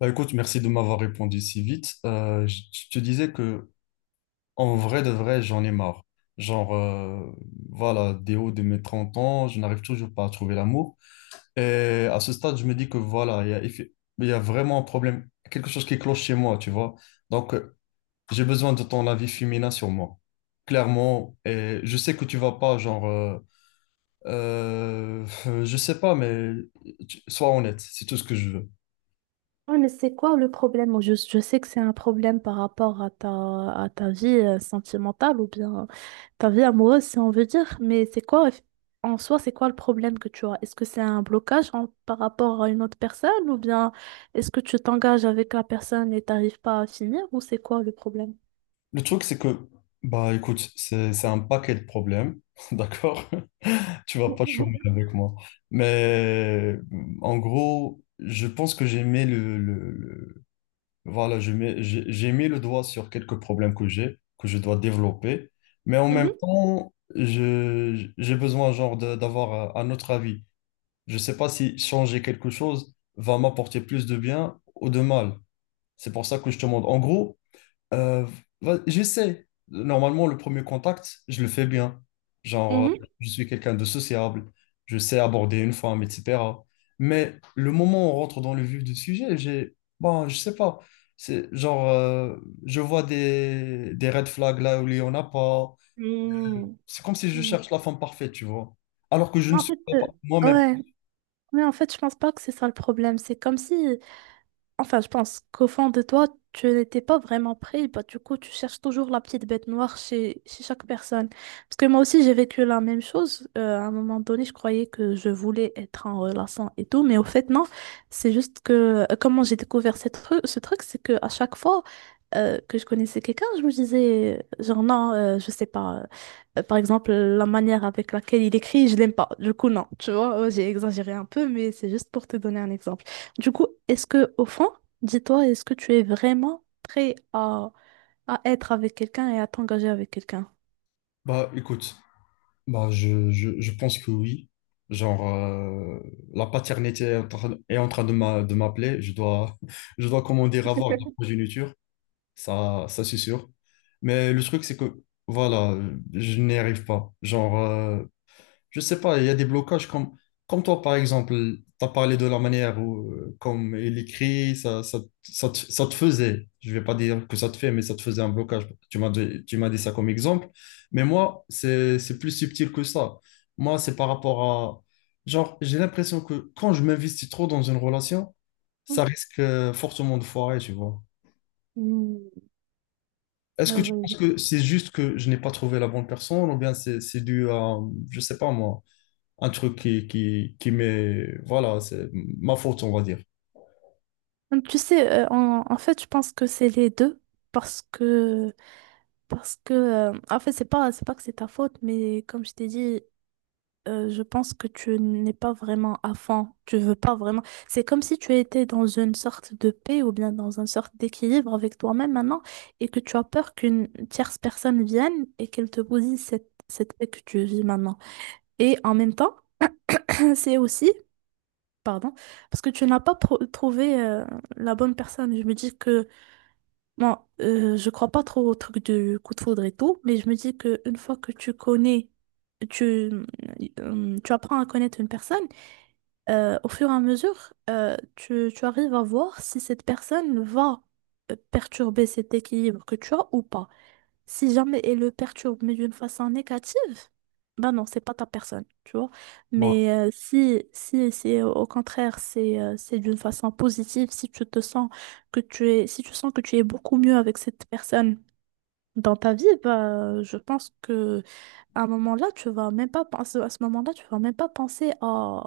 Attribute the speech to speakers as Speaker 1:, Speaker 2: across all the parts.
Speaker 1: Bah, écoute, merci de m'avoir répondu si vite. Je te disais que en vrai de vrai, j'en ai marre. Genre, voilà, des hauts de mes 30 ans, je n'arrive toujours pas à trouver l'amour. Et à ce stade, je me dis que voilà, il y a vraiment un problème, quelque chose qui cloche chez moi, tu vois. Donc, j'ai besoin de ton avis féminin sur moi, clairement. Et je sais que tu vas pas, genre, euh, je sais pas, mais sois honnête, c'est tout ce que je veux.
Speaker 2: Ouais, mais c'est quoi le problème? Je sais que c'est un problème par rapport à ta vie sentimentale ou bien ta vie amoureuse, si on veut dire, mais en soi, c'est quoi le problème que tu as? Est-ce que c'est un blocage par rapport à une autre personne ou bien est-ce que tu t'engages avec la personne et t'arrives pas à finir ou c'est quoi le problème?
Speaker 1: Le truc, c'est que, bah écoute, c'est un paquet de problèmes, d'accord? Tu vas pas chômer avec moi. Mais en gros, je pense que j'ai mis voilà, j'ai mis le doigt sur quelques problèmes que j'ai, que je dois développer. Mais en même
Speaker 2: Mhm,
Speaker 1: temps, j'ai besoin genre d'avoir un autre avis. Je sais pas si changer quelque chose va m'apporter plus de bien ou de mal. C'est pour ça que je te demande. En gros, euh, j'essaie. Normalement, le premier contact, je le fais bien. Genre,
Speaker 2: mhm.
Speaker 1: je suis quelqu'un de sociable, je sais aborder une femme, etc. Mais le moment où on rentre dans le vif du sujet, bon, je sais pas. C'est genre, je vois des red flags là où il y en a pas.
Speaker 2: Mm.
Speaker 1: C'est comme si je cherche la femme parfaite, tu vois. Alors que je
Speaker 2: Mais
Speaker 1: ne
Speaker 2: en
Speaker 1: suis
Speaker 2: fait,
Speaker 1: pas moi-même.
Speaker 2: ouais, mais en fait, je pense pas que c'est ça le problème. C'est comme si, enfin, je pense qu'au fond de toi, tu n'étais pas vraiment pris. Bah, du coup, tu cherches toujours la petite bête noire chez, chez chaque personne. Parce que moi aussi, j'ai vécu la même chose. À un moment donné, je croyais que je voulais être en relation et tout. Mais au fait, non. C'est juste que comment j'ai découvert ce truc, c'est que à chaque fois que je connaissais quelqu'un, je me disais, genre, non, je sais pas. Par exemple, la manière avec laquelle il écrit, je l'aime pas. Du coup, non. Tu vois, j'ai exagéré un peu, mais c'est juste pour te donner un exemple. Du coup, est-ce que, au fond, dis-toi, est-ce que tu es vraiment prêt à être avec quelqu'un et à t'engager avec quelqu'un?
Speaker 1: Bah, écoute. Bah, je pense que oui. Genre, la paternité est en train de m'appeler. Je dois, je dois, comment dire, avoir de la progéniture. Ça c'est sûr. Mais le truc, c'est que, voilà, je n'y arrive pas. Genre, je sais pas, il y a des blocages comme toi, par exemple, tu as parlé de la manière où, comme il écrit, ça te faisait, je vais pas dire que ça te fait, mais ça te faisait un blocage. Tu m'as dit ça comme exemple. Mais moi, c'est plus subtil que ça. Moi, c'est par rapport à, genre, j'ai l'impression que quand je m'investis trop dans une relation, ça risque fortement de foirer, tu vois.
Speaker 2: Hmm,
Speaker 1: Est-ce
Speaker 2: ouais,
Speaker 1: que tu
Speaker 2: ouais,
Speaker 1: penses
Speaker 2: je-
Speaker 1: que c'est juste que je n'ai pas trouvé la bonne personne ou bien c'est dû à, je sais pas moi un truc qui m'est. Voilà, c'est ma faute, on va dire.
Speaker 2: Tu sais, en, en fait, je pense que c'est les deux parce que, parce que, en fait, c'est pas que c'est ta faute, mais comme je t'ai dit, je pense que tu n'es pas vraiment à fond, tu veux pas vraiment. C'est comme si tu étais dans une sorte de paix ou bien dans une sorte d'équilibre avec toi-même maintenant et que tu as peur qu'une tierce personne vienne et qu'elle te bousille cette, cette paix que tu vis maintenant. Et en même temps, c'est aussi, pardon, parce que tu n'as pas trouvé la bonne personne. Je me dis que, bon, je crois pas trop au truc du coup de foudre et tout, mais je me dis que une fois que tu connais, tu, tu apprends à connaître une personne, au fur et à mesure, tu, tu arrives à voir si cette personne va perturber cet équilibre que tu as ou pas. Si jamais elle le perturbe, mais d'une façon négative, ben non, c'est pas ta personne, tu vois.
Speaker 1: Ouais.
Speaker 2: Mais si, si, si au contraire, c'est d'une façon positive, si tu te sens que tu es, si tu sens que tu es beaucoup mieux avec cette personne, dans ta vie, bah, je pense que à un moment-là, tu vas même pas penser, à ce moment-là, tu vas même pas penser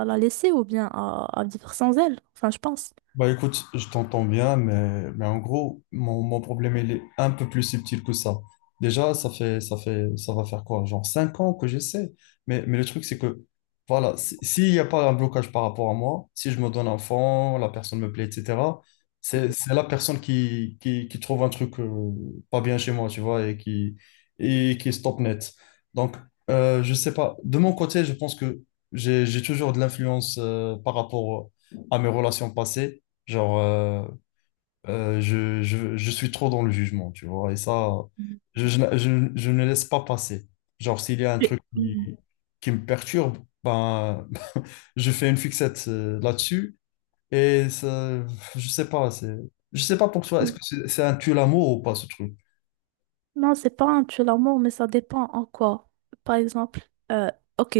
Speaker 2: à la laisser ou bien à vivre sans elle. Enfin, je pense.
Speaker 1: Bah écoute, je t'entends bien, mais en gros, mon problème, il est un peu plus subtil que ça. Déjà, ça va faire quoi? Genre 5 ans que j'essaie. Mais le truc, c'est que, voilà, s'il n'y a pas un blocage par rapport à moi, si je me donne un fond, la personne me plaît, etc., c'est la personne qui trouve un truc pas bien chez moi, tu vois, et qui stop net. Donc, je sais pas. De mon côté, je pense que j'ai toujours de l'influence par rapport à mes relations passées. Genre, je suis trop dans le jugement, tu vois, et ça, je ne laisse pas passer. Genre, s'il y a un truc qui,
Speaker 2: Mm.
Speaker 1: qui me perturbe, ben, je fais une fixette là-dessus, et ça, je sais pas, je sais pas pour toi, est-ce
Speaker 2: Mm.
Speaker 1: que c'est un tue-l'amour ou pas, ce truc?
Speaker 2: Non, c'est pas un tue l'amour, mais ça dépend en quoi. Par exemple, euh, ok,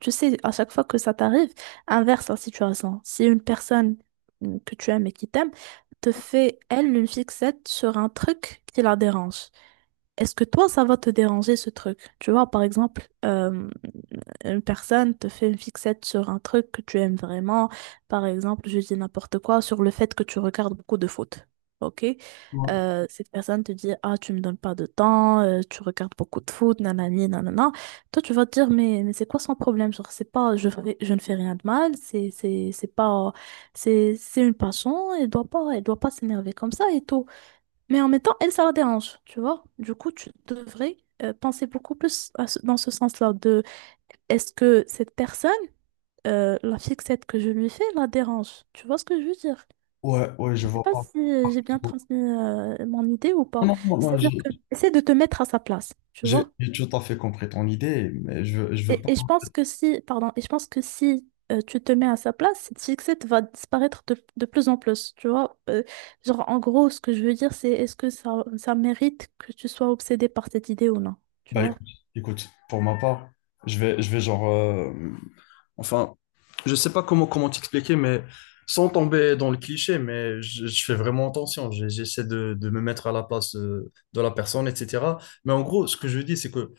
Speaker 2: tu sais, à chaque fois que ça t'arrive, inverse la situation. Si une personne mm, que tu aimes et qui t'aime te fait, elle, une fixette sur un truc qui la dérange, est-ce que toi, ça va te déranger ce truc? Tu vois, par exemple, une personne te fait une fixette sur un truc que tu aimes vraiment, par exemple, je dis n'importe quoi, sur le fait que tu regardes beaucoup de foot. Ok?
Speaker 1: Ouais,
Speaker 2: Cette personne te dit, ah, tu me donnes pas de temps, tu regardes beaucoup de foot, nanani, nanana. Toi, tu vas te dire, mais c'est quoi son problème? Genre, c'est pas, je, je ne fais rien de mal, c'est pas, c'est une passion, elle doit pas s'énerver comme ça et tout. Mais en même temps, elle, ça la dérange, tu vois? Du coup, tu devrais penser beaucoup plus à dans ce sens-là de est-ce que cette personne, la fixette que je lui fais, la dérange? Tu vois ce que je veux dire?
Speaker 1: ouais, ouais,
Speaker 2: Je
Speaker 1: je
Speaker 2: sais
Speaker 1: vois
Speaker 2: pas
Speaker 1: pas.
Speaker 2: si j'ai bien transmis mon idée ou pas.
Speaker 1: Non, non, non,
Speaker 2: C'est-à-dire
Speaker 1: j'ai
Speaker 2: que essaie de te mettre à sa place, tu
Speaker 1: j'ai-
Speaker 2: vois?
Speaker 1: j'ai tout à fait compris ton idée, mais je veux pas.
Speaker 2: Et je pense que si, pardon, et je pense que si tu te mets à sa place, cette fixette va disparaître de plus en plus, tu vois? Genre, en gros, ce que je veux dire, c'est est-ce que ça mérite que tu sois obsédé par cette idée ou non? Tu
Speaker 1: Bah
Speaker 2: vois?
Speaker 1: écoute, pour ma part, je vais genre Enfin, je sais pas comment t'expliquer, mais sans tomber dans le cliché, mais je fais vraiment attention. J'essaie de me mettre à la place de la personne, etc. Mais en gros, ce que je dis, c'est que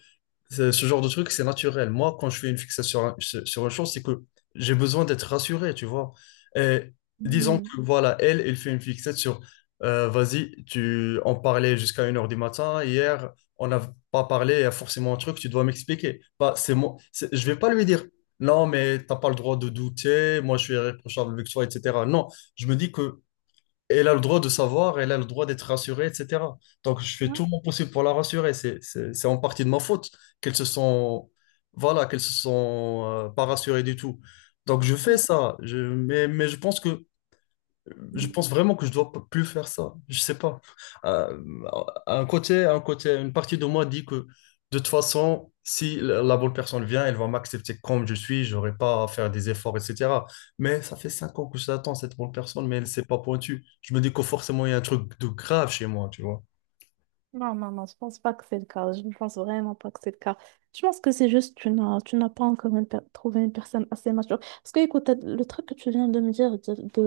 Speaker 1: Ce genre de truc, c'est naturel. Moi, quand je fais une fixation sur, un- sur sur une chose, c'est que j'ai besoin d'être rassuré, tu vois. Et disons
Speaker 2: Mhm.
Speaker 1: que, voilà, elle fait une fixette sur, vas-y, tu en parlait jusqu'à 1 h du matin. Hier, on n'a pas parlé, il y a forcément un truc, tu dois m'expliquer. Bah, c'est moi, je vais pas lui dire, non, mais t'as pas le droit de douter, moi, je suis irréprochable avec toi, etc. Non, je me dis que elle a le droit de savoir, elle a le droit d'être rassurée, etc. Donc, je fais tout mon possible pour la rassurer. C'est en partie de ma faute qu'elles se sont, voilà, qu'elles se sont pas rassurées du tout. Donc, je fais ça. Mais je pense vraiment que je dois plus faire ça. Je sais pas. Euh, une partie de moi dit que de toute façon, si la bonne personne vient, elle va m'accepter comme je suis. J'aurai pas à faire des efforts, etc. Mais ça fait 5 ans que je l'attends, cette bonne personne, mais elle s'est pas pointue. Je me dis que forcément, il y a un truc de grave chez moi, tu vois.
Speaker 2: Non, non, non, je pense pas que c'est le cas. Je ne pense vraiment pas que c'est le cas. Je pense que c'est juste que tu n'as pas encore trouvé une personne assez mature. Parce que, écoute, le truc que tu viens de me dire, de,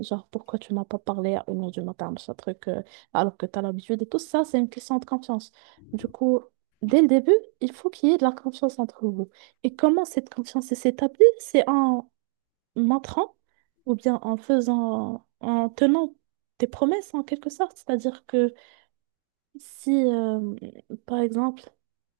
Speaker 2: genre, pourquoi tu m'as pas parlé à une heure du matin, ce truc, alors que tu as l'habitude et tout ça, c'est une question de confiance. Du coup, dès le début, il faut qu'il y ait de la confiance entre vous. Et comment cette confiance s'établit? C'est en montrant ou bien en faisant, en tenant tes promesses en quelque sorte. C'est-à-dire que si, par exemple,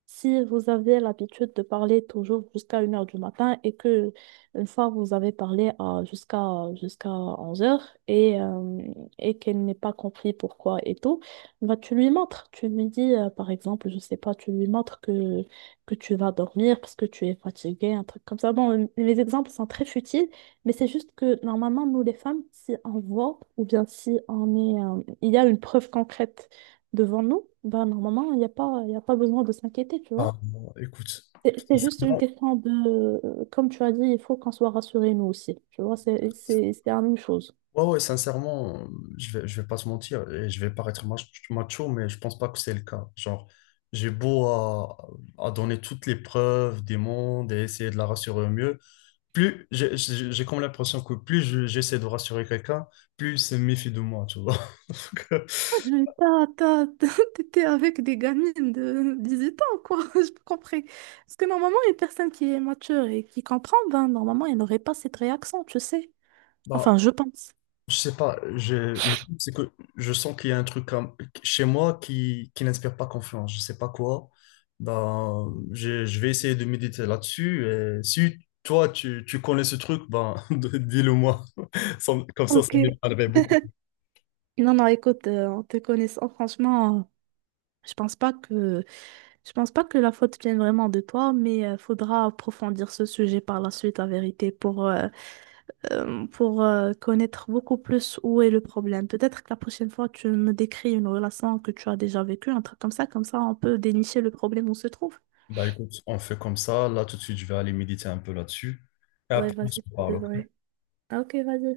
Speaker 2: si vous avez l'habitude de parler toujours jusqu'à une heure du matin et que une fois vous avez parlé à, jusqu'à jusqu'à onze heures et, euh, et qu'elle n'est pas compris pourquoi et tout, bah, tu lui montres. Tu lui dis, par exemple, je sais pas, tu lui montres que tu vas dormir parce que tu es fatigué, un truc comme ça. Bon, les exemples sont très futiles, mais c'est juste que normalement, nous les femmes, si on voit ou bien si on est, il y a une preuve concrète devant nous, bah, normalement, il n'y a pas, il y a pas besoin de s'inquiéter, tu
Speaker 1: Ah,
Speaker 2: vois.
Speaker 1: bon, écoute,
Speaker 2: C'est juste une
Speaker 1: sincèrement.
Speaker 2: question de, comme tu as dit, il faut qu'on soit rassurés nous aussi, tu vois, c'est la même chose.
Speaker 1: Ouais, ouais, sincèrement, je vais pas se mentir et je vais paraître macho, mais je pense pas que c'est le cas. Genre, j'ai beau à donner toutes les preuves des mondes et essayer de la rassurer au mieux. Plus j'ai comme l'impression que plus j'essaie de rassurer quelqu'un, plus il se méfie de moi, tu vois. Donc,
Speaker 2: Ah, mais t'as- T'étais avec des gamines de 18 ans, quoi. Je comprends. Parce que normalement, une personne qui est mature et qui comprend, ben, normalement, elle n'aurait pas cette réaction, tu sais.
Speaker 1: bah,
Speaker 2: Enfin, je pense.
Speaker 1: Je sais pas. Le truc, c'est que je sens qu'il y a un truc comme, chez moi qui n'inspire pas confiance. Je sais pas quoi. Ben, je vais essayer de méditer là-dessus. Et si toi, tu connais ce truc, ben, dis-le moi. Comme ça
Speaker 2: Ok.
Speaker 1: m'aiderait beaucoup.
Speaker 2: Non, non, écoute, en te connaissant, franchement, je pense pas que je pense pas que la faute vienne vraiment de toi, mais faudra approfondir ce sujet par la suite, la vérité, pour connaître beaucoup plus où est le problème. Peut-être que la prochaine fois, tu me décris une relation que tu as déjà vécue, un truc comme ça, on peut dénicher le problème où se trouve.
Speaker 1: Bah écoute, on fait comme ça. Là, tout de suite, je vais aller méditer un peu là-dessus. Et
Speaker 2: Ouais,
Speaker 1: après, on se
Speaker 2: vas-y, c'est
Speaker 1: parle.
Speaker 2: vrai. Ah, ok, vas-y.